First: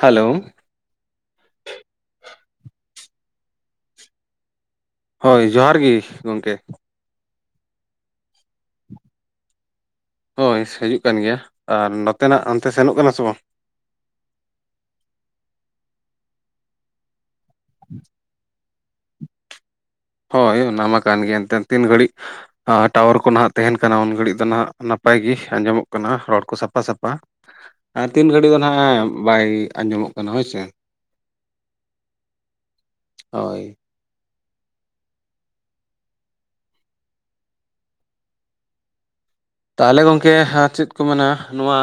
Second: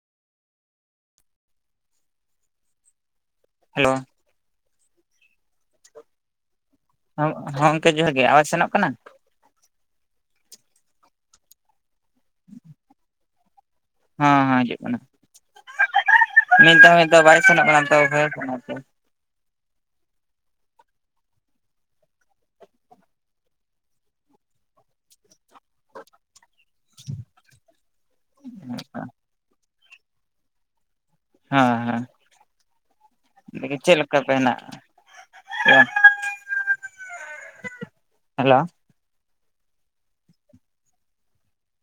Hello hello ᱦᱳᱭ ᱡᱚᱦᱟᱨ ᱜᱮ ᱜᱚᱢᱠᱮ᱾ ᱦᱚᱸ ᱜᱚᱝᱠᱮ ᱡᱚᱦᱟᱨᱜ ᱜᱮ ᱟᱵᱟᱡ ᱥᱮᱱᱚᱜ ᱠᱟᱱᱟ? ᱦᱳᱭ ᱦᱤᱡᱩᱜ ᱠᱟᱱ ᱜᱮᱭᱟ ᱟᱨ ᱱᱚᱛᱮᱱᱟᱜ ᱦᱟᱱᱛᱮ ᱥᱮᱱᱚᱜ ᱠᱟᱱᱟ ᱥᱮ ᱵᱟᱝ? ᱦᱮᱸᱦᱮᱸ ᱦᱤᱡᱩᱜ ᱠᱟᱱᱟ, ᱢᱤᱫᱫᱷᱟ ᱢᱤᱫᱫᱷᱟ ᱵᱟᱭ ᱥᱮᱱᱚᱜ ᱠᱟᱱᱟ ᱛᱚ, ᱦᱳᱭ ᱚᱱᱟᱢᱟ ᱠᱟᱱ ᱜᱮᱭᱟ ᱮᱱᱛᱮ ᱛᱤᱱ ᱜᱷᱟᱹᱲᱤᱡ ᱴᱟᱣᱟᱨ ᱠᱚ ᱱᱟᱦᱟᱜ ᱛᱟᱦᱮᱱ ᱠᱟᱱᱟ ᱩᱱ ᱜᱷᱟᱹᱲᱤᱡ ᱫᱚ ᱱᱟᱦᱟᱜᱜ ᱱᱟᱯᱟᱭ ᱜᱮ᱾ ᱟᱡᱚᱢᱚᱜ ᱠᱟᱱᱟ ᱨᱚᱲ ᱠᱚ ᱥᱟᱯᱷᱟ ᱥᱟᱯᱷᱟ ᱟᱨ ᱛᱤᱱ ᱜᱷᱟᱹᱲᱤᱡ ᱫᱚ ᱱᱟᱦᱟᱜ ᱵᱟᱭ ᱟᱡᱚᱢᱚᱜ ᱠᱟᱱᱟ ᱦᱳᱭᱥᱮ? ᱦᱮᱸ ᱦᱮᱸ ᱦᱳᱭ ᱪᱮᱫ ᱞᱮᱠᱟᱛᱮ ᱦᱮᱸᱱᱟᱜ, ᱦᱮᱞᱳ ᱛᱟᱦᱚᱞᱮ ᱜᱚᱢᱠᱮ ᱪᱮᱫ ᱠᱚ ᱢᱮᱱᱟ ᱱᱚᱣᱟ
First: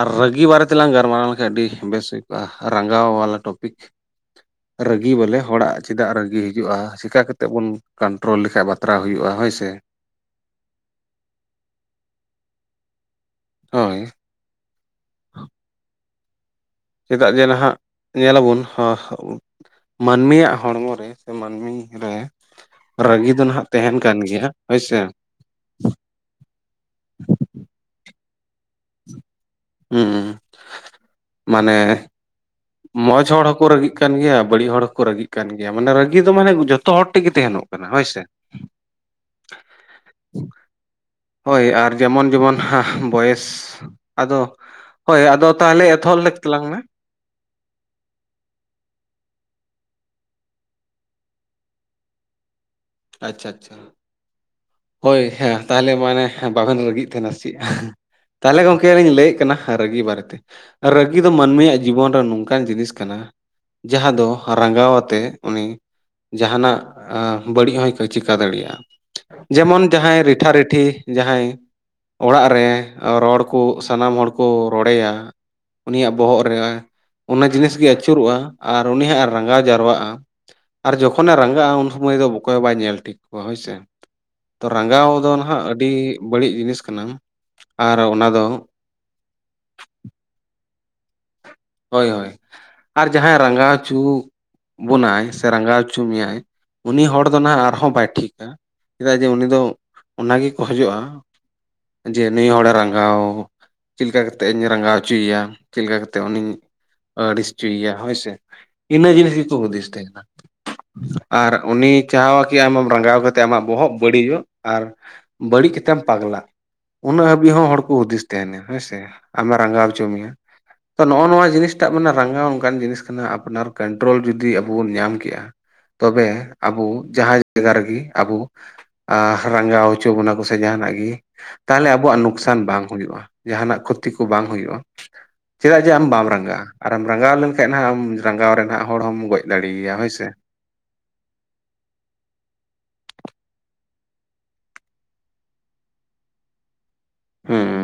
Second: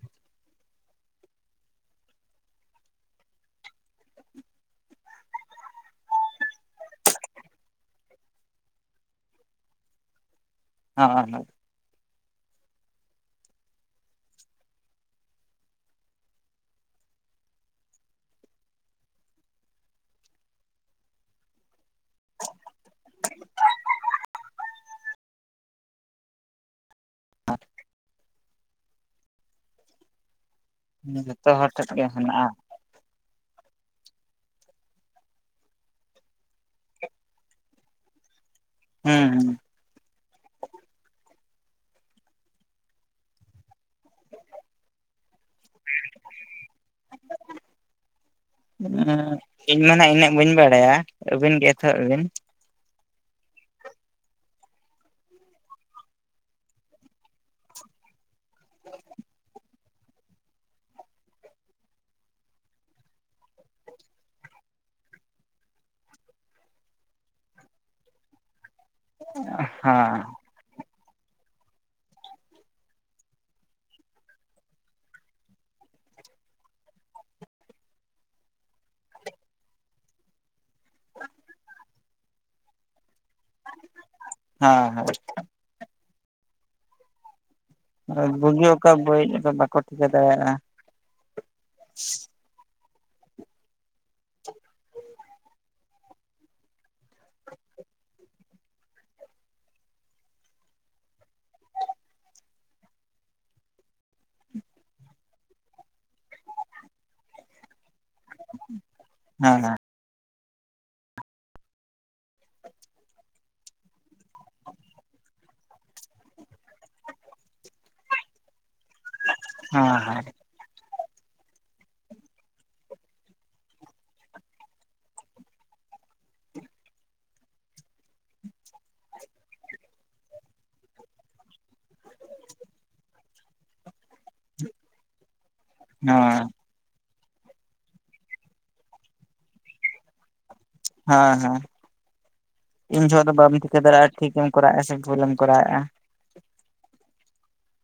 ᱟᱨ ᱨᱟᱹᱜᱤ ᱵᱟᱨᱮᱛᱮᱞᱟᱝ ᱜᱟᱞᱢᱟᱨᱟᱣ ᱞᱮᱱᱠᱷᱟᱱ ᱟᱹᱰᱤ ᱵᱮᱥ ᱦᱩᱭ ᱠᱚᱜ-ᱟ ᱨᱟᱸᱜᱟᱣᱟᱞᱟ ᱴᱚᱯᱤᱠ᱾ [inaudible] ᱨᱟᱹᱜᱤ ᱵᱚᱞᱮ ᱦᱚᱲᱟᱜ ᱪᱮᱫᱟᱜ ᱨᱟᱹᱜᱤ ᱦᱤᱡᱩᱜ-ᱟ, ᱪᱮᱠᱟ ᱠᱟᱛᱮᱫ ᱵᱚᱱ ᱠᱚᱱᱴᱨᱳᱞ ᱞᱮᱠᱷᱟᱡ ᱵᱟᱛᱨᱟᱣ ᱦᱩᱭᱩᱜ-ᱟ ᱦᱳᱭ ᱥᱮ? [unintelligible] ᱦᱳᱭ [inaudible] ᱪᱮᱫᱟᱜ ᱡᱮ ᱱᱟᱦᱟᱜ ᱧᱮᱞᱟᱵᱚᱱ ᱢᱟᱹᱱᱢᱤᱭᱟᱜ ᱦᱚᱲᱢᱚ ᱨᱮ ᱢᱟᱹᱱᱢᱤ ᱨᱮ ᱨᱟᱹᱜᱤ ᱫᱚ ᱱᱟᱦᱟᱜ ᱛᱟᱦᱮᱱ ᱠᱟᱱ ᱜᱮᱭᱟ, ᱦᱳᱭᱥᱮ? [inaudible] ᱦᱮᱸ ᱡᱷᱚᱛᱚ ᱦᱚᱲ ᱴᱷᱮᱱ ᱜᱮ ᱦᱮᱱᱟᱜ-ᱟ᱾ ᱢᱚᱸᱡᱽ ᱦᱚᱲ ᱦᱚᱸᱠᱚ ᱨᱟᱹᱜᱤᱜ ᱠᱟᱱ ᱜᱮᱭᱟ, ᱵᱟᱹᱲᱤᱡ ᱦᱚᱲ ᱦᱚᱸᱠᱚ ᱨᱟᱹᱜᱤᱜ ᱠᱟᱱ ᱜᱮᱭᱟ, ᱢᱟᱱᱮ ᱨᱟᱹᱜᱤ ᱫᱚ ᱢᱟᱱᱮ ᱡᱚᱛᱚ ᱦᱚᱲ ᱴᱷᱮᱱ ᱜᱮ ᱛᱟᱦᱮᱱᱚᱜ᱾ ᱠᱟᱱᱟ ᱦᱳᱭ ᱥᱮ? ᱦᱮᱸ ᱦᱩᱸ ᱦᱳᱭ ᱟᱨ ᱡᱮᱢᱚᱱ ᱡᱮᱢᱚᱱ ᱵᱚᱭᱮᱥ ᱟᱫᱚ ᱦᱳᱭ ᱟᱫᱚ ᱛᱟᱦᱚᱞᱮ ᱮᱛᱚᱦᱚᱞ ᱛᱟᱞᱟᱝ ᱢᱮ᱾ [inaudible] ᱤᱧ ᱢᱟ ᱱᱟᱜ ᱤᱱᱟᱹᱜ ᱵᱟᱹᱧ ᱵᱟᱲᱟᱭᱟ ᱟᱹᱵᱤᱱ ᱜᱮ ᱮᱛᱚᱦᱚᱵ ᱵᱤᱱ᱾ ᱟᱪᱪᱷᱟ ᱟᱪᱪᱷᱟ᱾ ᱦᱳᱭ ᱦᱮᱸ ᱛᱟᱦᱚᱞᱮ ᱢᱟᱱᱮ ᱵᱟᱵᱮᱱ ᱨᱟᱹᱜᱤᱜ ᱛᱟᱦᱮᱱᱟ ᱪᱮᱫ? ᱛᱟᱦᱚᱞᱮ ᱜᱚᱝᱠᱮ ᱞᱤᱧ ᱞᱟᱹᱭᱮᱫ ᱠᱟᱱᱟ᱾ ᱦᱮᱸ ᱨᱟᱹᱜᱤ ᱵᱟᱨᱮᱛᱮ ᱨᱟᱹᱜᱤ ᱫᱚ ᱢᱟᱹᱱᱢᱤᱭᱟᱜ ᱡᱤᱵᱚᱱ ᱨᱮ ᱱᱚᱝᱠᱟᱱ ᱡᱤᱱᱤᱥ ᱠᱟᱱᱟ, ᱡᱟᱦᱟᱸ ᱫᱚ ᱨᱟᱸᱜᱟᱣ ᱟᱛᱮᱜ ᱩᱱᱤ ᱡᱟᱦᱟᱱᱟᱜ ᱟᱸ ᱵᱟᱹᱲᱤᱡ ᱦᱚᱭ ᱪᱤᱠᱟᱹ ᱫᱟᱲᱮᱭᱟᱜ-ᱟ ᱡᱮᱢᱚᱱ ᱡᱟᱦᱟᱸᱭ ᱦᱮᱸ ᱨᱤᱴᱷᱟ ᱨᱮᱴᱷᱤ ᱡᱟᱦᱟᱸᱭ ᱚᱲᱟᱜ ᱨᱮ ᱨᱚᱲ ᱠᱚ ᱥᱟᱱᱟᱢ ᱦᱚᱲ ᱠᱚ ᱨᱚᱲᱮᱭᱟ ᱩᱱᱤᱭᱟᱜ ᱵᱚᱦᱚᱜ ᱨᱮ ᱚᱱᱟ ᱡᱤᱱᱤᱥ ᱜᱮ ᱟᱹᱪᱩᱨᱚᱜ-ᱟ ᱟᱨ ᱩᱱᱤᱭ ᱦᱟᱸᱜ ᱮ ᱨᱟᱸᱜᱟᱣ ᱡᱟᱣᱨᱟᱜ-ᱟ ᱟᱨ ᱡᱚᱠᱷᱚᱱᱮ ᱨᱟᱸᱜᱟᱜ-ᱟ ᱩᱱ ᱥᱩᱢᱚᱭ ᱫᱚ ᱚᱠᱚᱭ ᱵᱟᱭ ᱧᱮᱞ ᱴᱷᱤᱠ ᱠᱚᱣᱟ ᱦᱳᱭᱥᱮ ᱛᱚ ᱦᱮᱸ ᱦᱮᱸ ᱨᱟᱸᱜᱟᱣ ᱫᱚ ᱱᱟᱦᱟᱸᱜ ᱟᱹᱰᱤ ᱵᱟᱹᱲᱤᱡ ᱡᱤᱱᱤᱥ ᱠᱟᱱᱟ ᱟᱨ ᱚᱱᱟ ᱫᱚ ᱵᱩᱜᱤ ᱚᱠᱟ ᱵᱟᱹᱲᱤᱡ ᱵᱟᱠᱚ ᱴᱷᱤᱠᱟᱹ ᱫᱟᱲᱮᱭᱟᱜ-ᱟ ᱦᱳᱭ ᱦᱳᱭ ᱟᱨ ᱡᱟᱦᱟᱸᱭ ᱨᱟᱸᱜᱟᱣ ᱦᱚᱪᱚ ᱵᱚᱱᱟᱭ ᱥᱮ ᱨᱟᱸᱜᱟᱣ ᱦᱚᱪᱚ ᱢᱮᱭᱟᱭ ᱩᱱᱤ ᱦᱚᱲ ᱫᱚ ᱱᱟᱦᱟᱸᱜ ᱟᱨᱦᱚᱸ ᱵᱟᱭ ᱴᱷᱤᱠᱟᱹ ᱪᱮᱫᱟᱜ ᱡᱮ ᱩᱱᱤ ᱫᱚ ᱚᱱᱟ ᱜᱮᱭ ᱠᱷᱚᱡᱚᱜ-ᱟ ᱡᱮ ᱱᱩᱭ ᱦᱚᱲᱮ ᱨᱟᱸᱜᱟᱣ ᱪᱮᱫ ᱞᱮᱠᱟ ᱠᱟᱛᱮ ᱤᱧ ᱨᱟᱸᱜᱟᱣ ᱚᱪᱚᱭᱮᱭᱟ ᱪᱮᱫ ᱞᱮᱠᱟ ᱠᱟᱛᱮ ᱩᱱᱤᱧ ᱟᱹᱲᱤᱥ ᱦᱚᱪᱚᱭᱮᱭᱟ ᱦᱳᱭᱥᱮ ᱤᱱᱟᱹ ᱡᱤᱱᱤᱥ ᱜᱮᱠᱚ ᱦᱮᱸ ᱦᱮᱸ ᱦᱩᱫᱤᱥ [unintelligible] ᱟᱨ ᱩᱱᱤ ᱪᱟᱦᱟᱣᱟ ᱠᱤ ᱟᱢ ᱨᱟᱸᱜᱟᱣ ᱠᱟᱛᱮᱫ ᱟᱢᱟᱜ ᱵᱚᱦᱚᱜ ᱵᱟᱹᱲᱤᱡᱚᱜ ᱟᱨ ᱵᱟᱹᱲᱤᱡ ᱠᱟᱛᱮᱢ ᱯᱟᱜᱽᱞᱟ ᱩᱱᱟᱹᱜ ᱦᱟᱹᱵᱤᱡ ᱦᱚᱸ ᱦᱚᱲ ᱠᱚ ᱦᱩᱫᱤᱥ ᱛᱟᱦᱮᱱᱟ ᱦᱮᱸᱥᱮ ᱟᱢᱮ ᱨᱟᱸᱜᱟᱣ ᱦᱚᱪᱚ ᱦᱮᱸ ᱢᱮᱭᱟ ᱛᱚ ᱱᱚᱜ-ᱚ ᱱᱚᱣᱟ ᱡᱤᱱᱤᱥ ᱴᱟᱜ ᱨᱟᱸᱜᱟᱣ ᱚᱱᱠᱟᱱ ᱡᱤᱱᱤᱥ ᱠᱟᱱᱟ ᱟᱯᱱᱟᱨ ᱠᱚᱱᱴᱨᱳᱞ ᱡᱩᱫᱤ ᱟᱵᱚ ᱵᱚᱱ ᱧᱟᱢ ᱠᱮᱜ-ᱟ ᱛᱚᱵᱮ ᱟᱵᱚ ᱡᱟᱦᱟᱸ ᱡᱟᱭᱜᱟ ᱨᱮᱜᱮ ᱟᱵᱚ ᱟ ᱨᱟᱸᱜᱟᱣ ᱦᱚᱪᱚ ᱵᱚᱱᱟ ᱠᱚᱥᱮ ᱡᱟᱦᱟᱱᱟᱜ ᱜᱮ ᱛᱟᱦᱚᱞᱮ ᱟᱵᱚᱣᱟᱜ ᱱᱩᱠᱥᱟᱱ ᱵᱟᱝ ᱦᱩᱭᱩᱜᱼᱟ ᱡᱟᱦᱟᱱᱟᱜ ᱠᱷᱳᱛ ᱛᱤ ᱠᱚ ᱵᱟᱝ ᱦᱩᱭᱩᱜᱼᱟ ᱪᱮᱫᱟᱜ ᱡᱮ ᱟᱢ ᱦᱮᱸ ᱵᱟᱢ ᱨᱟᱸᱜᱟᱼᱟ ᱟᱨᱮᱢ ᱨᱟᱸᱜᱟᱣ ᱞᱮᱱᱠᱷᱟᱡ ᱦᱟᱸᱜ ᱮᱢ ᱨᱟᱸᱜᱟᱣ ᱨᱮᱱ ᱦᱟᱸᱜ ᱦᱚᱲ ᱦᱚᱸᱢ ᱜᱚᱡ ᱫᱟᱲᱮᱭᱟᱭᱟ ᱦᱳᱭᱥᱮ ᱦᱮᱸ ᱦᱮᱸ ᱤᱧ ᱡᱚᱦᱚᱜ ᱫᱚ ᱵᱟᱢ ᱴᱷᱤᱠᱟᱹ ᱫᱟᱲᱮᱭᱟᱜᱼᱟ ᱴᱷᱤᱠ ᱮᱢ ᱠᱚᱨᱟᱣᱮᱫᱼᱟ ᱥᱮ ᱵᱷᱩᱞᱮᱢ ᱠᱚᱨᱟᱣᱮᱫᱼᱟ ᱦᱮᱸ